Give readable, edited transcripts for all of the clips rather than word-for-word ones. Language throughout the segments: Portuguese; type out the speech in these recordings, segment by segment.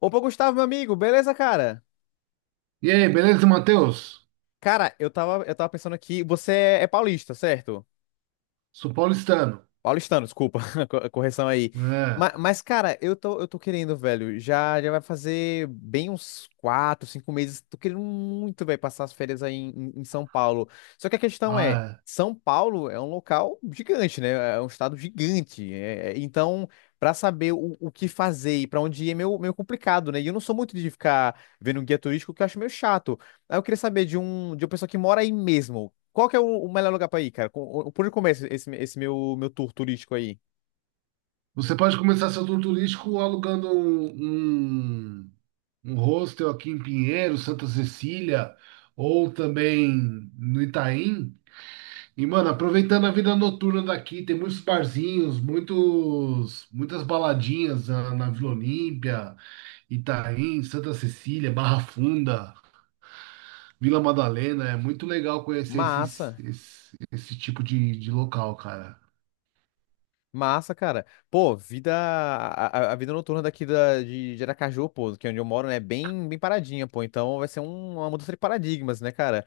Opa, Gustavo, meu amigo, beleza, cara? E aí, beleza, Matheus? Cara, eu tava pensando aqui, você é paulista, certo? Sou paulistano. Paulistano, desculpa, correção aí. É. Mas, cara, eu tô querendo, velho. Já vai fazer bem uns quatro, cinco meses. Tô querendo muito, velho, passar as férias aí em São Paulo. Só que a questão é, Ah, é. São Paulo é um local gigante, né? É um estado gigante. Então, pra saber o que fazer e pra onde ir é meio complicado, né? E eu não sou muito de ficar vendo um guia turístico, que eu acho meio chato. Aí eu queria saber de uma pessoa que mora aí mesmo. Qual que é o melhor lugar pra ir, cara? Por onde começa esse meu tour turístico aí? Você pode começar seu tour turístico alugando um hostel aqui em Pinheiros, Santa Cecília, ou também no Itaim. E, mano, aproveitando a vida noturna daqui, tem muitos barzinhos, muitas baladinhas na Vila Olímpia, Itaim, Santa Cecília, Barra Funda. Vila Madalena, é muito legal conhecer esses, Massa. esse, esse tipo de local, cara. Massa, cara. Pô, vida. A vida noturna daqui de Aracaju, pô, que é onde eu moro, né? É bem paradinha, pô. Então vai ser uma mudança de paradigmas, né, cara?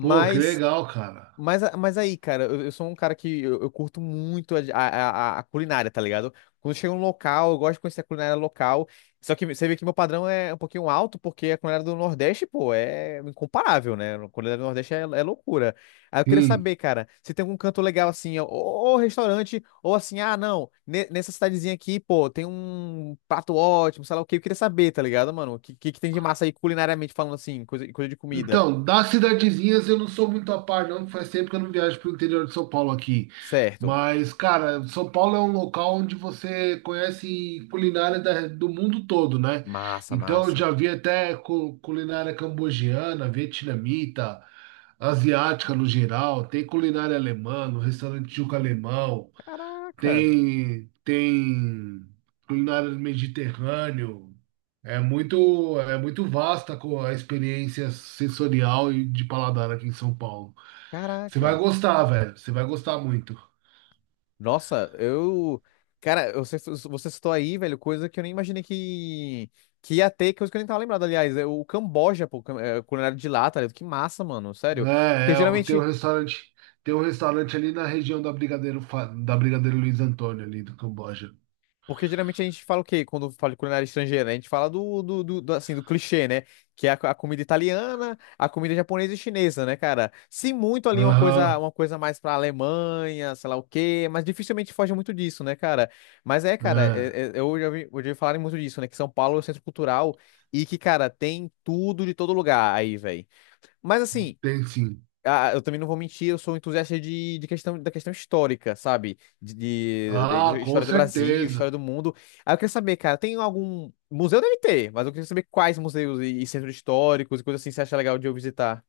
Pô, que legal, cara. Mas aí, cara, eu sou um cara que eu curto muito a culinária, tá ligado? Quando chega um local, eu gosto de conhecer a culinária local. Só que você vê que meu padrão é um pouquinho alto, porque a culinária do Nordeste, pô, é incomparável, né? A culinária do Nordeste é loucura. Aí eu queria Sim. saber, cara, se tem algum canto legal assim, ou restaurante, ou assim, ah, não, nessa cidadezinha aqui, pô, tem um prato ótimo, sei lá o quê. Eu queria saber, tá ligado, mano? O que tem de massa aí culinariamente falando assim, coisa de comida. Então, das cidadezinhas eu não sou muito a par, não, que faz tempo que eu não viajo pro interior de São Paulo aqui. Certo. Mas, cara, São Paulo é um local onde você conhece culinária do mundo todo, né? Massa, Então, eu massa. já vi até culinária cambogiana, vietnamita, asiática no geral, tem culinária alemã, no restaurante Juca Alemão. Caraca, Tem culinária do Mediterrâneo. É muito vasta a experiência sensorial e de paladar aqui em São Paulo. Você vai caraca. gostar, velho. Você vai gostar muito. Nossa, eu. Cara, você citou aí, velho, coisa que eu nem imaginei que ia ter, coisa que eu nem tava lembrado, aliás. É o Camboja, pô, culinária de lá, tá ligado? Que massa, mano, sério. Porque Tem um geralmente restaurante, ali na região da da Brigadeiro Luiz Antônio ali do Camboja. Porque geralmente a gente fala o quê? Quando fala de culinária estrangeira, né? A gente fala do, assim, do clichê, né? Que é a comida italiana, a comida japonesa e chinesa, né, cara? Se muito ali Aham, uma coisa mais pra Alemanha, sei lá o quê, mas dificilmente foge muito disso, né, cara? Mas é, cara, é, eu já ouvi, ouvi falarem muito disso, né? Que São Paulo é o centro cultural e que, cara, tem tudo de todo lugar aí, velho. Mas assim, tem sim. ah, eu também não vou mentir, eu sou um entusiasta de questão, da questão histórica, sabe? Ah, De com história do Brasil, certeza. história do mundo. Aí eu queria saber, cara, tem algum. Museu deve ter, mas eu queria saber quais museus e centros históricos e coisas assim você acha legal de eu visitar.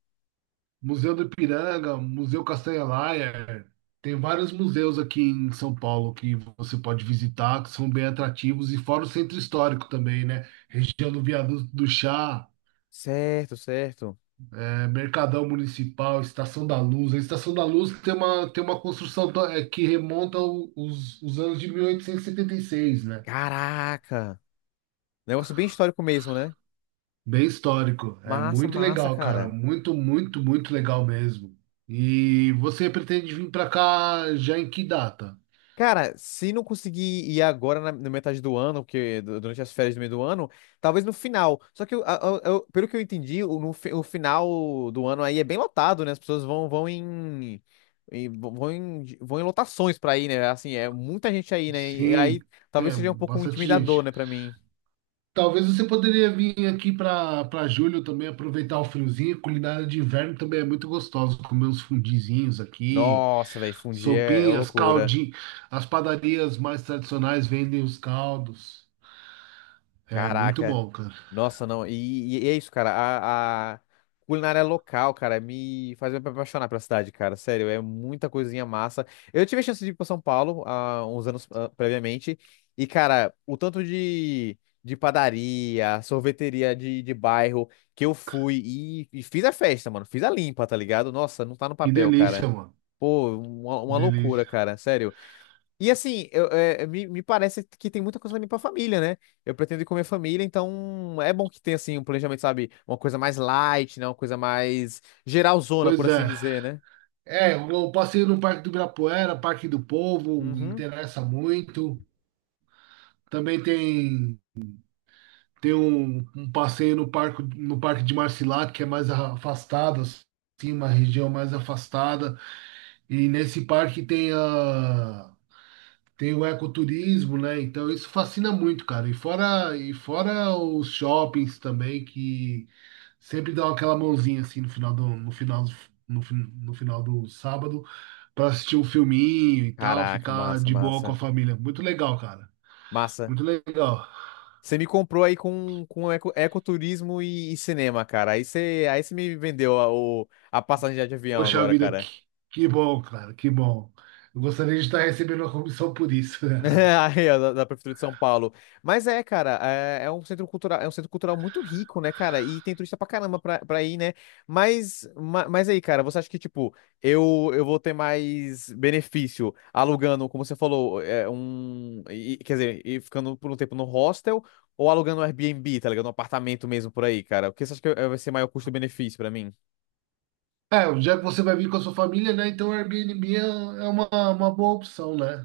Museu do Ipiranga, Museu Castanha Laia, tem vários museus aqui em São Paulo que você pode visitar, que são bem atrativos, e fora o centro histórico também, né? Região do Viaduto do Chá, Certo, certo. Mercadão Municipal, Estação da Luz. A Estação da Luz tem uma, construção que remonta os anos de 1876, né? Caraca! Negócio bem histórico mesmo, né? Bem histórico. É Massa, muito massa, legal, cara. cara. Muito, muito, muito legal mesmo. E você pretende vir para cá já em que data? Cara, se não conseguir ir agora na metade do ano, porque durante as férias do meio do ano, talvez no final. Só que, pelo que eu entendi, o, no fi- o final do ano aí é bem lotado, né? As pessoas vão, vão em, em- vão em, vão em lotações pra ir, né? Assim, é muita gente aí, né? E Sim, aí talvez é seja um pouco bastante intimidador, gente. né, pra mim. Talvez você poderia vir aqui para julho também aproveitar o friozinho. Culinária de inverno também é muito gostosa. Comer uns fundizinhos aqui, Nossa, velho, fundir é sopinhas, loucura. caldinho. As padarias mais tradicionais vendem os caldos. É muito Caraca. bom, cara. Nossa, não. E é isso, cara. A culinária local, cara, me faz me apaixonar pela cidade, cara. Sério, é muita coisinha massa. Eu tive a chance de ir pra São Paulo há uns anos ah, previamente. E, cara, o tanto de padaria, sorveteria de bairro que eu fui e fiz a festa, mano. Fiz a limpa, tá ligado? Nossa, não tá no Que papel, delícia, cara. mano. Pô, uma loucura, Delícia. cara. Sério. E assim, eu, me parece que tem muita coisa também pra família, né? Eu pretendo ir com a minha família, então é bom que tenha, assim, um planejamento, sabe? Uma coisa mais light, né? Uma coisa mais geralzona, Pois por assim é. dizer, né? É, o passeio no Parque do Ibirapuera, Parque do Povo, Uhum. interessa muito. Também tem Tem um passeio no parque, de Marcilac, que é mais afastado, assim, uma região mais afastada. E nesse parque tem a, tem o ecoturismo, né? Então isso fascina muito, cara. E fora os shoppings também, que sempre dão aquela mãozinha assim no final do sábado para assistir um filminho e tal, Caraca, ficar massa, de boa com a massa. família. Muito legal, cara. Massa. Muito legal. Você me comprou aí com ecoturismo e cinema, cara. Aí você me vendeu a passagem de avião Poxa agora, vida, cara. que, bom, cara, que bom. Eu gostaria de estar recebendo uma comissão por isso. Aí, ó, da Prefeitura de São Paulo. Mas é, cara, é, é um centro cultural, é um centro cultural muito rico, né, cara? E tem turista pra caramba pra ir, né? Mas, mas aí, cara, você acha que, tipo, eu vou ter mais benefício alugando, como você falou, quer dizer, e ficando por um tempo no hostel ou alugando um Airbnb, tá ligado? Um apartamento mesmo por aí, cara? O que você acha que vai ser maior custo-benefício pra mim? É, já que você vai vir com a sua família, né? Então o Airbnb é uma boa opção, né?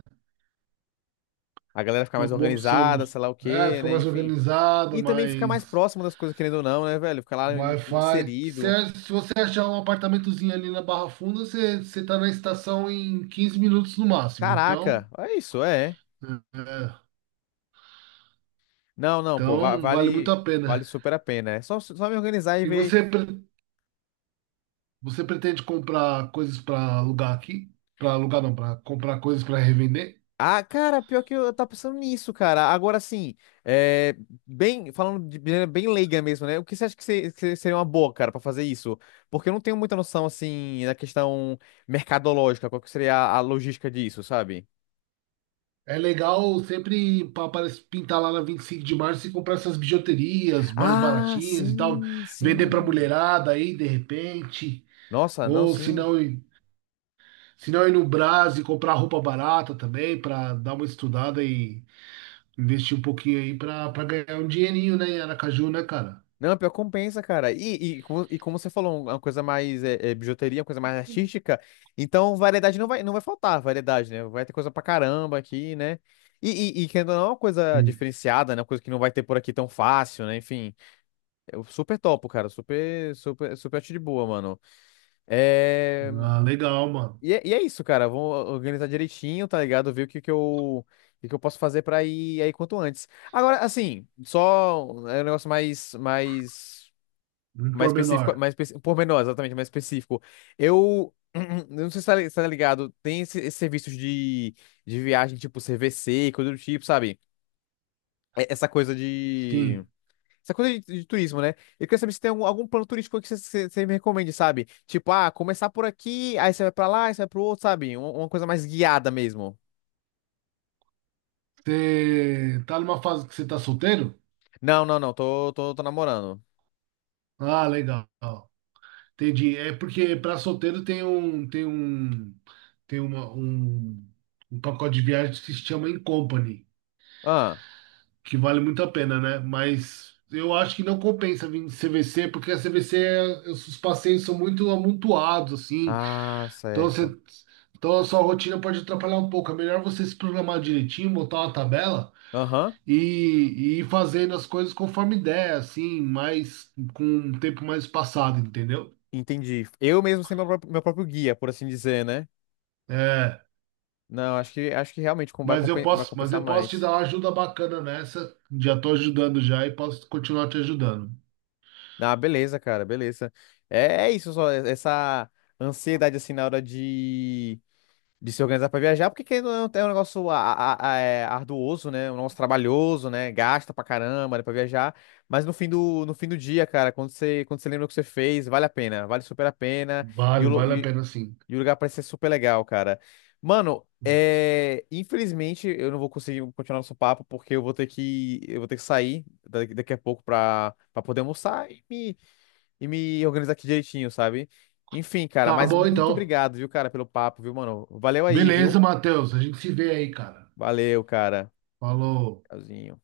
A galera ficar Uma mais boa opção. organizada, sei lá o É, quê, fica né? mais Enfim. organizado, E também ficar mais mais próximo das coisas, querendo ou não, né, velho? Ficar lá Wi-Fi. Inserido. Se você achar um apartamentozinho ali na Barra Funda, você tá na estação em 15 minutos no máximo. Então, Caraca, é isso, é. é, é, Não, não, pô, vale muito a vale pena. super a pena. É só me organizar e E ver. você pre- Você pretende comprar coisas para alugar aqui? Para alugar não, para comprar coisas para revender? Ah, cara, pior que eu tava pensando nisso, cara. Agora sim, é, bem, falando de maneira bem leiga mesmo, né? O que você acha que, que seria uma boa, cara, pra fazer isso? Porque eu não tenho muita noção, assim, da questão mercadológica, qual que seria a logística disso, sabe? É legal sempre parece pintar lá na 25 de março e comprar essas bijuterias mais Ah, baratinhas e tal, sim, vender para sim. mulherada aí de repente, Nossa, não, ou se sim. não, se não ir no Brás e comprar roupa barata também para dar uma estudada e investir um pouquinho aí para ganhar um dinheirinho, né, em Aracaju, né, cara? Não, pior que compensa, cara. E, e como você falou, uma coisa mais bijuteria, uma coisa mais artística, então variedade não vai faltar, variedade, né? Vai ter coisa pra caramba aqui, né? E querendo ou não, é uma coisa Sim. diferenciada, né? Uma coisa que não vai ter por aqui tão fácil, né? Enfim, eu super topo, cara. Super acho de boa, mano. É... Ah, legal, mano. E, e é isso, cara. Vou organizar direitinho, tá ligado? Ver o que que eu posso fazer pra ir aí quanto antes. Agora, assim, é um negócio mais, mais Um mais específico, pormenor. Pormenor, exatamente, mais específico. Eu, eu não sei se tá, se tá ligado, tem esses serviços de viagem, tipo CVC, coisa do tipo, sabe? E- Essa coisa de. Sim. Essa coisa de turismo, né? Eu queria saber se tem algum plano turístico que você me recomende, sabe? Tipo, ah, começar por aqui, aí você vai pra lá, aí você vai pro outro, sabe? Uma coisa mais guiada mesmo. Você tá numa fase que você tá solteiro? Não, tô namorando. Ah, legal. Entendi. É porque para solteiro tem um pacote de viagem que se chama In Company, Ah, que vale muito a pena, né? Mas eu acho que não compensa vir de CVC, porque a CVC os passeios são muito amontoados assim. ah, Então certo. você então a sua rotina pode atrapalhar um pouco. É melhor você se programar direitinho, botar uma tabela Aham, e fazendo as coisas conforme ideia, assim, mais com um tempo mais passado, entendeu? entendi. Eu mesmo ser meu próprio guia, por assim dizer, né? É, Não, acho que realmente vai mas compensar eu posso te dar mais. uma ajuda bacana nessa. Já tô ajudando já e posso continuar te ajudando. Ah, beleza, cara, beleza. É, é isso só, essa ansiedade assim na hora de se organizar pra viajar, porque querendo ou não é um negócio arduoso, né? Um negócio trabalhoso, né? Gasta pra caramba, né, pra viajar. Mas no fim do dia, cara, quando você lembra o que você fez, vale a pena, vale super a pena. Vale a pena sim. E o lugar parece ser super legal, cara. Mano, é... infelizmente eu não vou conseguir continuar nosso papo porque eu vou ter que eu vou ter que sair daqui a pouco pra, pra poder almoçar e me organizar aqui direitinho, sabe? Enfim, cara, Tá mas bom muito então. obrigado, viu, cara, pelo papo, viu, mano? Valeu aí, viu? Beleza, Matheus. A gente se vê aí, cara. Valeu, cara. Falou. Tchauzinho.